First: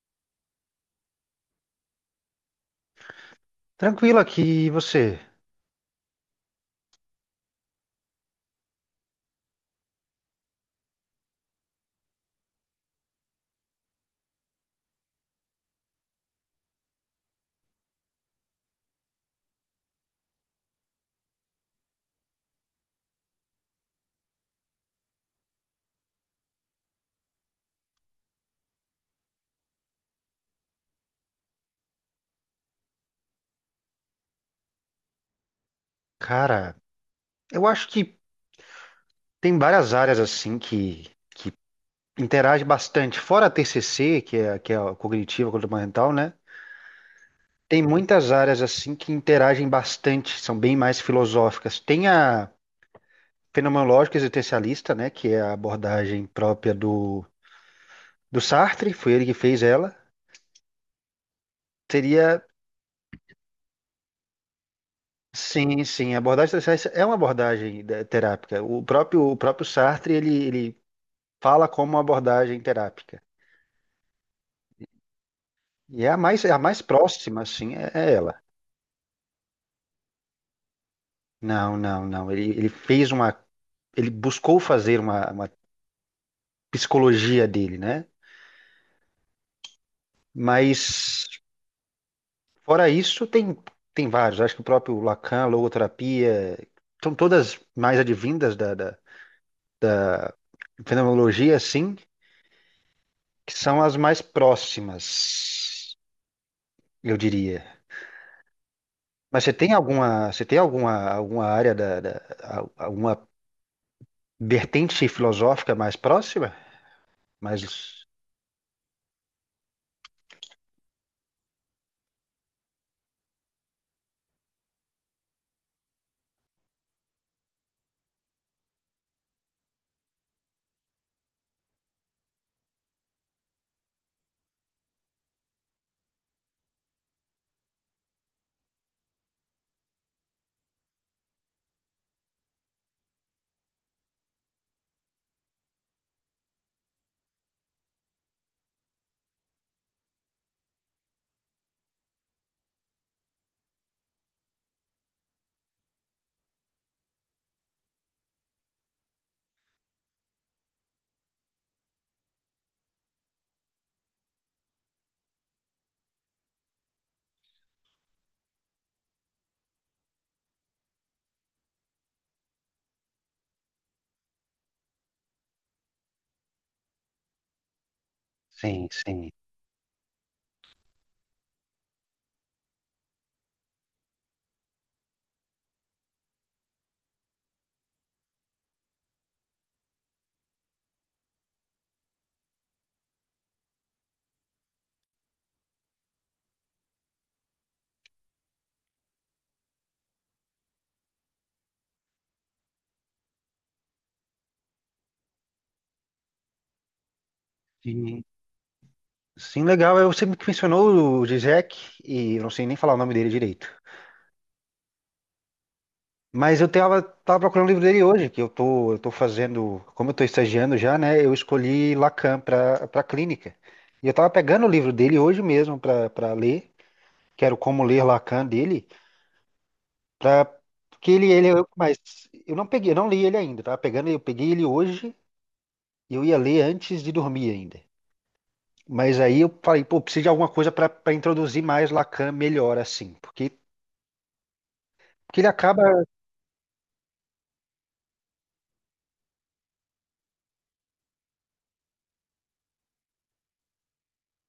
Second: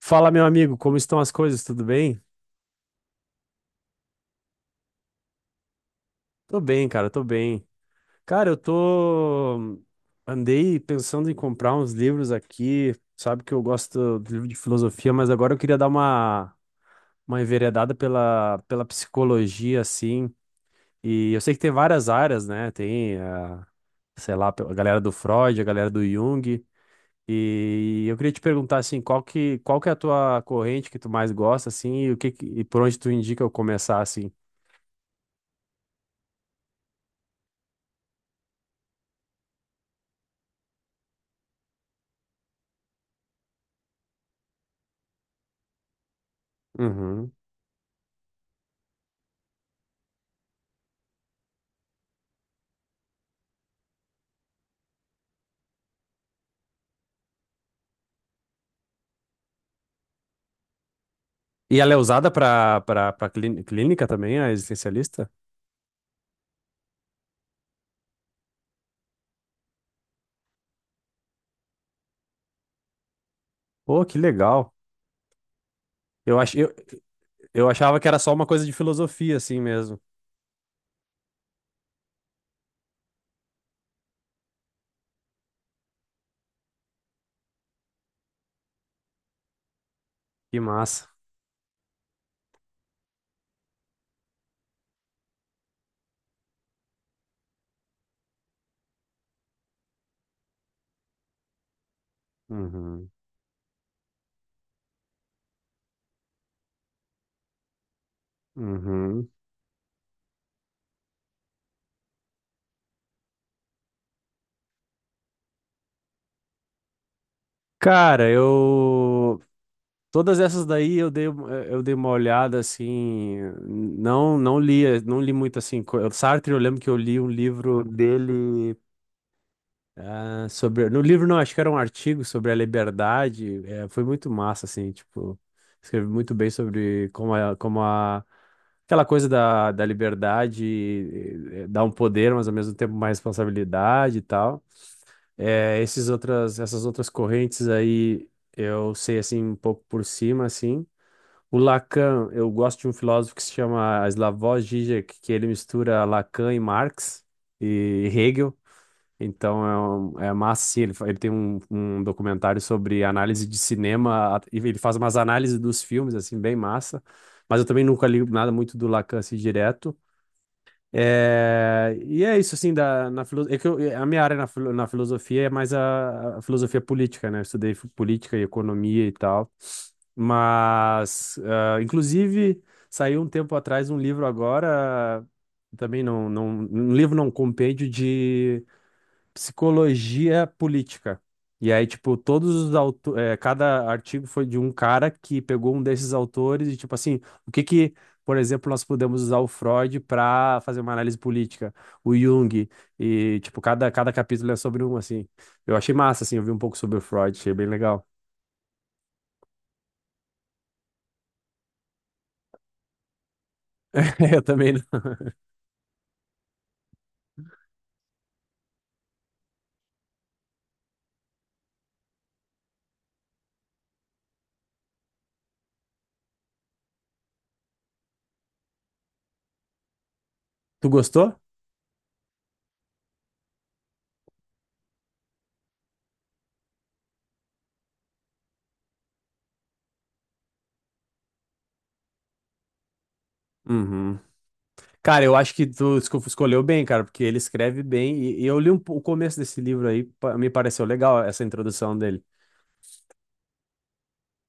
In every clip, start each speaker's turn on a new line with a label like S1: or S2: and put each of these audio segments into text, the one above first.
S1: Fala, meu amigo, como estão as coisas? Tudo bem?
S2: Tranquilo aqui, e você?
S1: Tô bem. Cara, eu tô. Andei pensando em comprar uns livros aqui. Sabe que eu gosto de livro de filosofia, mas agora eu queria dar uma enveredada pela psicologia, assim. E eu sei que tem várias áreas, né? Tem a, sei lá, a galera do Freud, a galera do Jung. E eu queria te perguntar, assim, qual que é a tua corrente que tu mais gosta, assim, e, e por onde tu indica eu começar, assim?
S2: Cara, eu acho que tem várias áreas assim que interagem bastante. Fora a TCC, que é a cognitiva comportamental, né?
S1: Uhum.
S2: Tem muitas áreas assim que interagem bastante, são bem mais filosóficas. Tem a fenomenológica existencialista, né? Que é a abordagem própria do Sartre, foi ele que fez ela.
S1: E ela é usada
S2: Seria,
S1: para clínica também, a existencialista?
S2: sim, sim, a abordagem existencialista é uma abordagem terápica. O próprio Sartre, ele fala como uma abordagem terápica.
S1: Pô, que legal.
S2: E
S1: Eu
S2: é
S1: ach,
S2: a
S1: eu,
S2: mais próxima,
S1: eu
S2: assim, é,
S1: achava que
S2: é
S1: era só
S2: ela.
S1: uma coisa de filosofia, assim mesmo.
S2: Não, não, não. Ele fez uma. Ele buscou fazer uma psicologia dele, né?
S1: Que massa.
S2: Mas, fora isso, tem, tem vários. Acho que o próprio Lacan, logoterapia, são todas mais advindas da fenomenologia, assim,
S1: Uhum,
S2: que são as mais próximas, eu diria.
S1: uhum.
S2: Mas você tem alguma, alguma área da alguma vertente filosófica mais próxima? Mas
S1: Cara, eu. Todas essas daí eu dei uma olhada assim. Não, não li muito assim. Sartre, eu lembro que eu li um livro dele. Ah, sobre, no livro não, acho que era um artigo sobre a liberdade. É, foi muito massa, assim, tipo, escreve muito bem sobre como aquela coisa da liberdade dá um poder, mas ao mesmo tempo uma responsabilidade e tal. É, esses outras, essas outras correntes aí eu sei assim um pouco por cima, assim. O Lacan, eu gosto de um filósofo que se chama Slavoj Žižek, que ele mistura Lacan e Marx e Hegel. Então é, é massa, sim. Ele, ele tem um, um documentário sobre análise de cinema, e ele faz umas análises dos filmes, assim, bem massa. Mas eu também nunca li nada muito do Lacan, assim, direto. É, e é isso, assim, é que é, a minha área na filosofia é mais a filosofia política, né? Eu estudei política e
S2: sim,
S1: economia e
S2: sim.
S1: tal. Mas, ah, inclusive, saiu um tempo atrás um livro agora, também não, não, um livro não, um compêndio de psicologia política. E aí, tipo, todos os autores, cada artigo foi de um cara que pegou um desses autores e, tipo assim, o que que, por exemplo, nós podemos usar o Freud para fazer uma análise política, o Jung, e, tipo, cada capítulo é sobre um, assim. Eu achei massa, assim, eu vi um pouco sobre o Freud, achei bem legal.
S2: Sim, sim, legal. Eu sempre que mencionou o Zizek, e eu não sei nem falar o nome dele direito.
S1: Eu também.
S2: Mas eu tava, tava procurando o livro dele hoje, que eu tô fazendo, como eu tô estagiando já, né? Eu escolhi Lacan para clínica. E eu tava pegando o livro dele hoje mesmo para ler, que era o Como Ler Lacan dele, para
S1: Tu
S2: porque
S1: gostou?
S2: ele mas eu não peguei, eu não li ele ainda, tava pegando, eu peguei ele hoje e eu ia ler antes de dormir ainda. Mas aí eu falei, pô, preciso de alguma coisa para introduzir mais Lacan melhor assim, porque
S1: Uhum. Cara, eu
S2: que ele
S1: acho que
S2: acaba.
S1: tu escolheu bem, cara, porque ele escreve bem. E eu li um, o começo desse livro aí, me pareceu legal essa introdução dele.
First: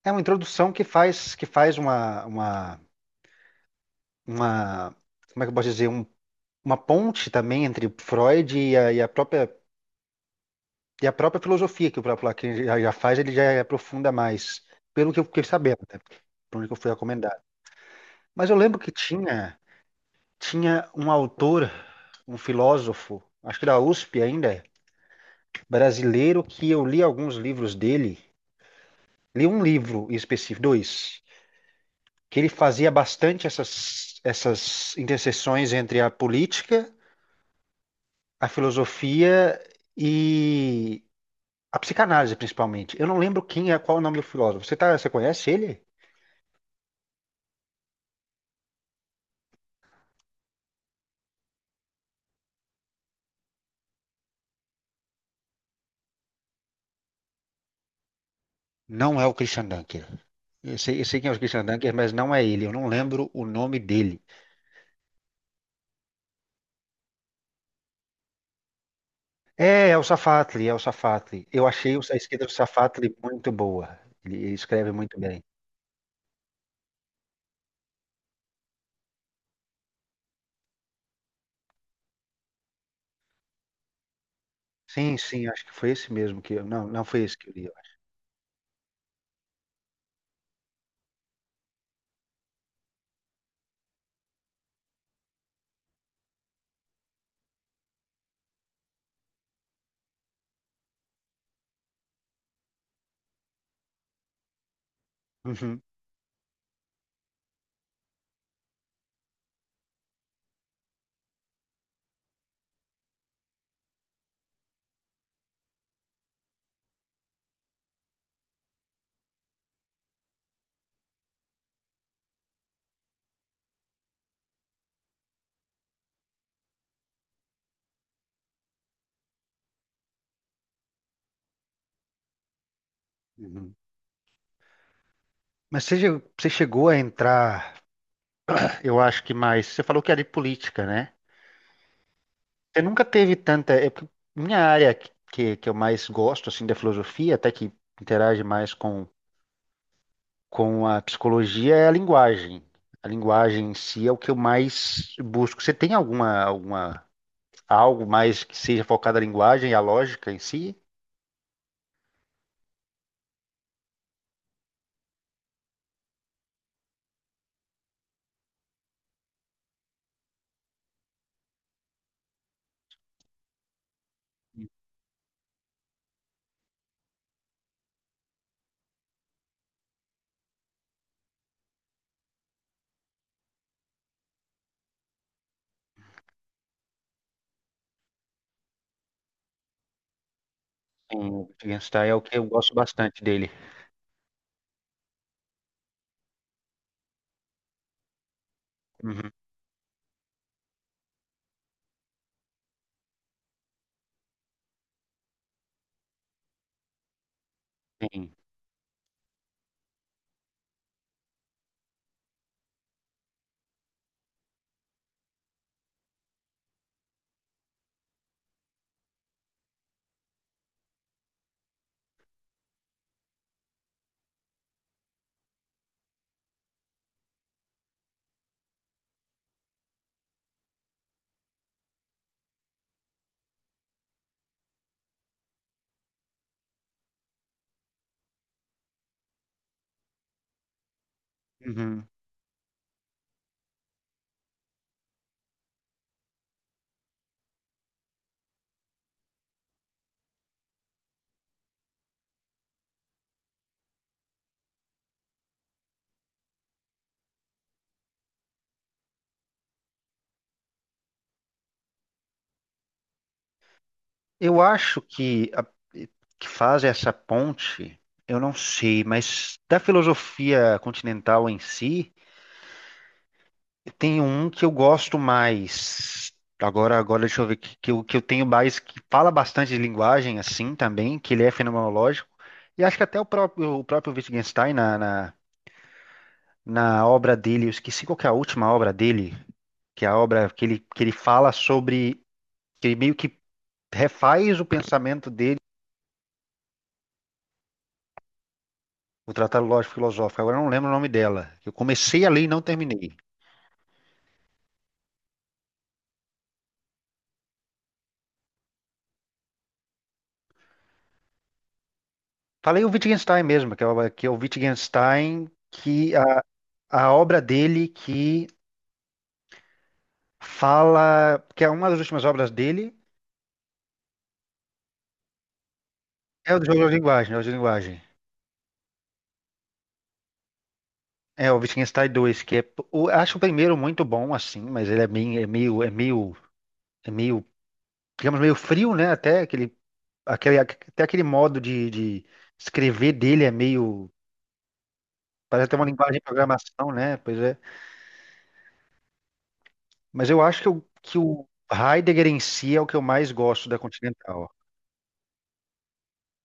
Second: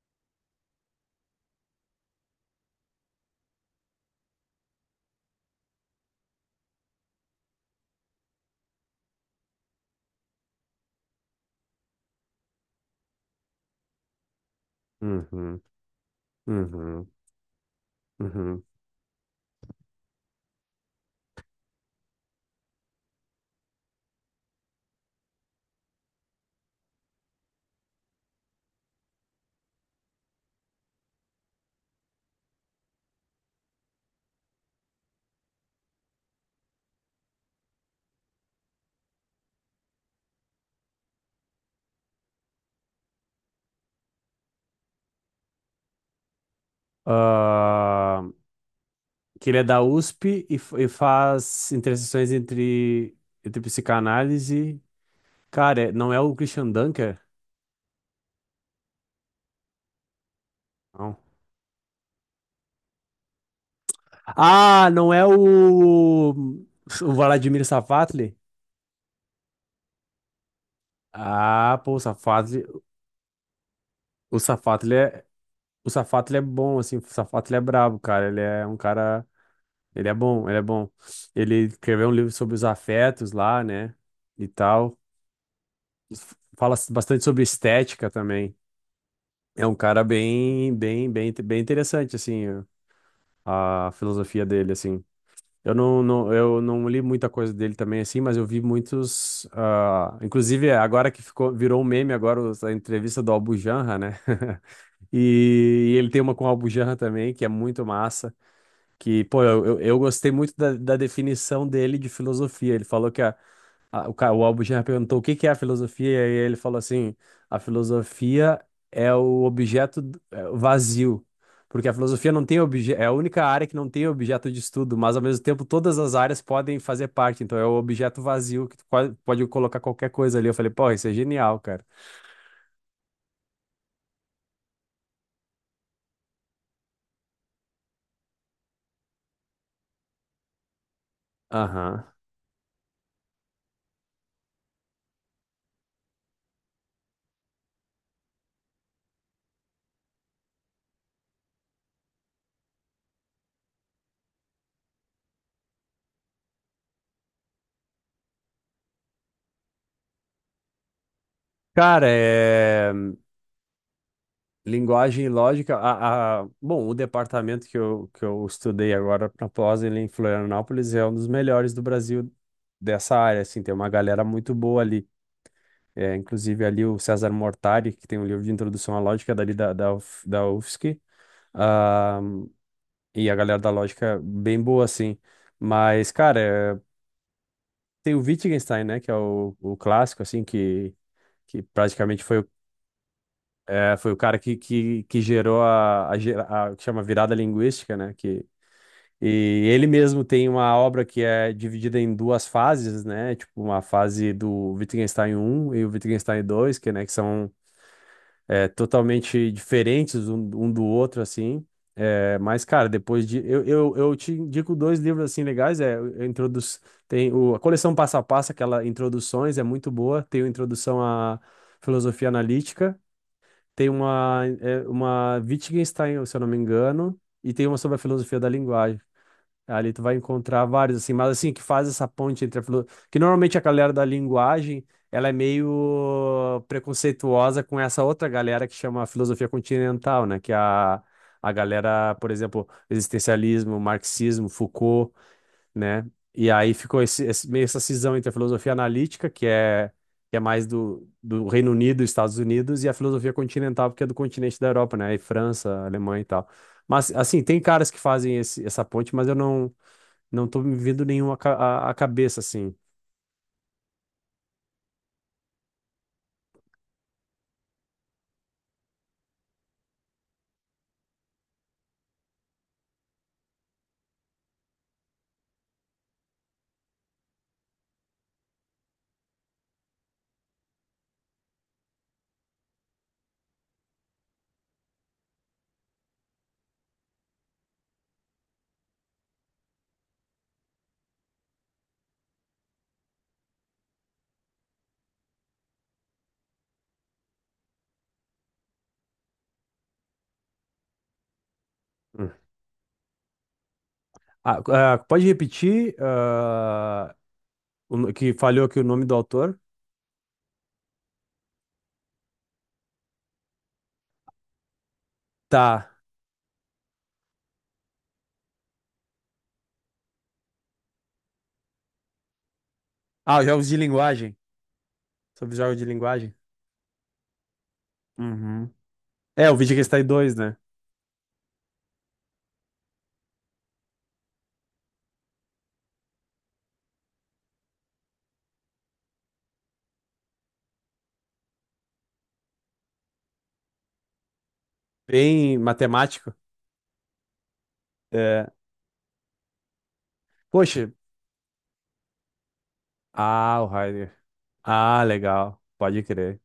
S2: É uma introdução que faz uma, uma. Como é que eu posso dizer? Um- uma ponte também entre Freud e e a própria filosofia que o próprio Lacan já, já faz, ele já é aprofunda mais, pelo que eu fiquei
S1: Uhum.
S2: sabendo, né? Por onde que eu fui
S1: Uhum,
S2: recomendado. Mas eu
S1: uhum.
S2: lembro que tinha, tinha um autor, um filósofo, acho que da USP ainda, brasileiro, que eu li alguns livros dele. Li um livro em específico, dois. Que ele fazia bastante essas interseções entre a política, a filosofia e a psicanálise, principalmente. Eu não lembro quem é, qual é o nome do filósofo. Você, tá, você conhece ele?
S1: Ah, que ele é da USP e, e faz interseções entre, entre psicanálise. Cara, não é o Christian Dunker?
S2: Não é o Christian Dunker. Eu
S1: Não.
S2: sei quem é o Christian Dunker, mas não é ele. Eu não lembro o nome dele.
S1: Ah, não é o Vladimir Safatli?
S2: É, é o Safatli, é o Safatli. Eu
S1: Ah, pô,
S2: achei
S1: o
S2: o- a esquerda do
S1: Safatli.
S2: Safatli muito boa.
S1: O
S2: Ele escreve
S1: Safatli
S2: muito
S1: é,
S2: bem.
S1: o Safatli é bom, assim. O Safatli é brabo, cara. Ele é um cara. Ele é bom, ele é bom. Ele escreveu um livro sobre os afetos lá, né? E tal.
S2: Sim, sim, acho que foi esse mesmo que eu.
S1: Fala
S2: Não, não foi
S1: bastante
S2: esse
S1: sobre
S2: que eu li, eu acho.
S1: estética também. É um cara bem interessante, assim, a filosofia dele, assim. Eu não li muita coisa dele também, assim, mas eu vi muitos, ah, inclusive é, agora que ficou, virou um meme agora a entrevista do Albujanra, né?
S2: Uhum,
S1: E, e ele tem uma com o Albujanra também, que é muito massa, que, pô, eu gostei muito da definição dele de filosofia. Ele falou que o Albuquerque perguntou o que que é a filosofia, e aí ele falou assim: a filosofia é é o vazio. Porque a filosofia não tem objeto é a única área que não tem objeto de estudo, mas ao mesmo tempo todas as áreas podem fazer parte. Então é o objeto vazio que tu pode colocar qualquer coisa ali. Eu falei, pô, isso é genial, cara.
S2: uhum. Mas você, já- você chegou a entrar, eu acho que mais. Você falou que era de política, né?
S1: Aham.
S2: Você nunca teve tanta. É porque minha área que eu mais gosto, assim, da filosofia, até que interage mais com a psicologia, é a linguagem. A linguagem em si é o que eu mais busco. Você tem alguma, alguma, algo mais que seja focado na linguagem e a lógica em si?
S1: Cara, é. Linguagem e lógica. Bom, o departamento que eu estudei agora na pós ele em Florianópolis é um dos melhores do Brasil dessa área. Assim, tem uma galera muito boa ali. É, inclusive ali o César Mortari, que tem um livro de introdução à lógica dali da UF da UFSC. Ah, e a galera da lógica bem boa, assim. Mas, cara, é, tem o Wittgenstein, né? Que é o clássico, assim,
S2: Sim, o
S1: que
S2: Wittgenstein é o
S1: praticamente
S2: que
S1: foi.
S2: eu gosto bastante dele.
S1: É, foi o cara que gerou o que chama virada linguística, né? Que, e
S2: Uhum,
S1: ele mesmo tem uma obra que é dividida em duas fases, né? Tipo, uma fase do Wittgenstein um e o Wittgenstein 2 que, né, que são
S2: sim.
S1: é, totalmente diferentes um, um do outro, assim. É, mas, cara, depois de. Eu te indico dois livros, assim, legais. É, tem o, a coleção Passo a Passo, aquela Introduções, é muito boa. Tem o Introdução à Filosofia Analítica. Tem uma, é, uma Wittgenstein, se eu não me engano, e tem uma sobre a filosofia da linguagem. Ali tu vai encontrar vários, assim, mas assim, que faz essa ponte entre a filosofia. Que normalmente a galera da linguagem, ela é meio preconceituosa com essa outra galera que chama a filosofia continental, né? Que é a
S2: Uhum.
S1: galera, por exemplo, existencialismo, marxismo, Foucault, né? E aí ficou meio essa cisão entre a filosofia analítica, que é mais do Reino Unido e Estados Unidos, e a filosofia continental, porque é do continente da Europa, né? E França, Alemanha e tal. Mas, assim, tem caras que fazem esse, essa ponte, mas eu não, não tô me vendo nenhum a cabeça, assim.
S2: Eu acho que que faz essa ponte, eu não sei, mas da filosofia continental em si, tem um que eu gosto mais. Agora deixa eu ver que eu tenho mais que fala bastante de linguagem assim também, que ele é fenomenológico. E acho que até o próprio Wittgenstein na na obra dele, eu esqueci qual que é a última obra dele, que é a obra que ele fala sobre que ele meio que refaz o pensamento. O Tratado Lógico Filosófico, agora eu não lembro o nome dela. Eu comecei a
S1: Hum.
S2: ler e não terminei.
S1: Ah, ah, pode repetir, ah, o no- que falhou aqui o nome do autor?
S2: Falei o Wittgenstein mesmo, que é o Wittgenstein,
S1: Tá.
S2: que a obra dele que fala, que é uma das últimas obras dele,
S1: Ah, jogos de linguagem. Sobre jogos de linguagem.
S2: é o do jogo de linguagem, é o de linguagem.
S1: Uhum. É, o vídeo que está em dois, né?
S2: É o Wittgenstein 2, que é, o- acho o primeiro muito bom assim, mas ele é meio, é meio, é meio, é meio, digamos meio frio, né? Até aquele, aquele, até aquele modo de escrever dele é meio,
S1: Bem
S2: parece até uma linguagem de
S1: matemático.
S2: programação, né? Pois é.
S1: É.
S2: Mas eu acho
S1: Poxa.
S2: que o Heidegger em si é o que eu mais
S1: Ah, o
S2: gosto da
S1: Heidegger.
S2: Continental.
S1: Ah, legal. Pode crer.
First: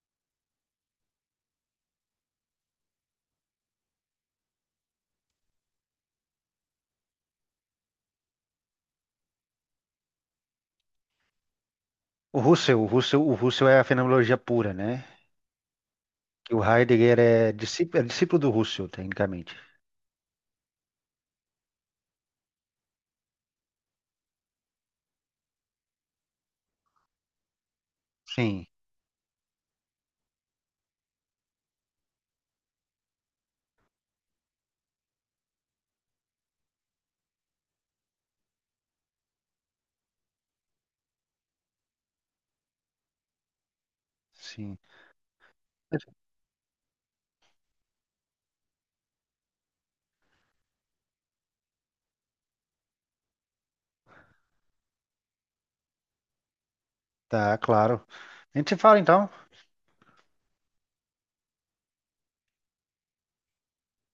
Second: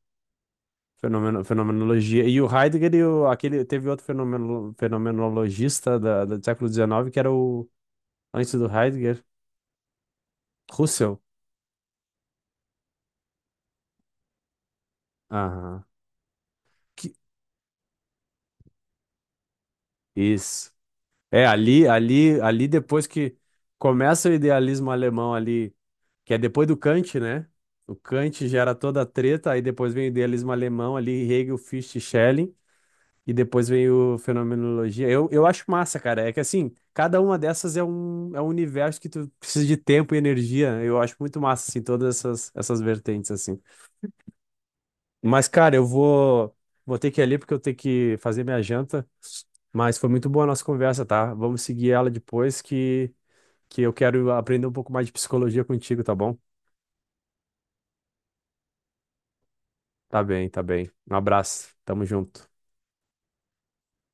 S1: Fenomeno, fenomenologia. E o Heidegger, e o, aquele, teve outro fenomeno, fenomenologista da, do século XIX, que era o, antes do Heidegger, Russell.
S2: O Husserl, o Husserl, o Husserl é a fenomenologia pura, né?
S1: Aham.
S2: Que o
S1: Que-
S2: Heidegger é discípulo do Husserl, tecnicamente.
S1: isso. É, ali depois que começa o idealismo alemão ali, que é depois do Kant, né? O Kant
S2: Sim,
S1: gera toda a treta, aí depois vem o idealismo alemão ali, Hegel, Fichte, Schelling. E depois veio Fenomenologia. Eu acho massa, cara. É que assim, cada uma dessas é um universo que tu precisa de tempo e energia. Eu acho muito massa, assim, todas essas, essas vertentes, assim.
S2: sim.
S1: Mas, cara, eu vou ter que ir ali porque eu tenho que fazer minha janta. Mas foi muito boa a nossa conversa, tá? Vamos seguir ela depois que eu quero aprender um pouco mais de psicologia contigo, tá bom?
S2: Tá, claro. A gente se fala então.
S1: Tá bem, tá bem. Um abraço. Tamo junto.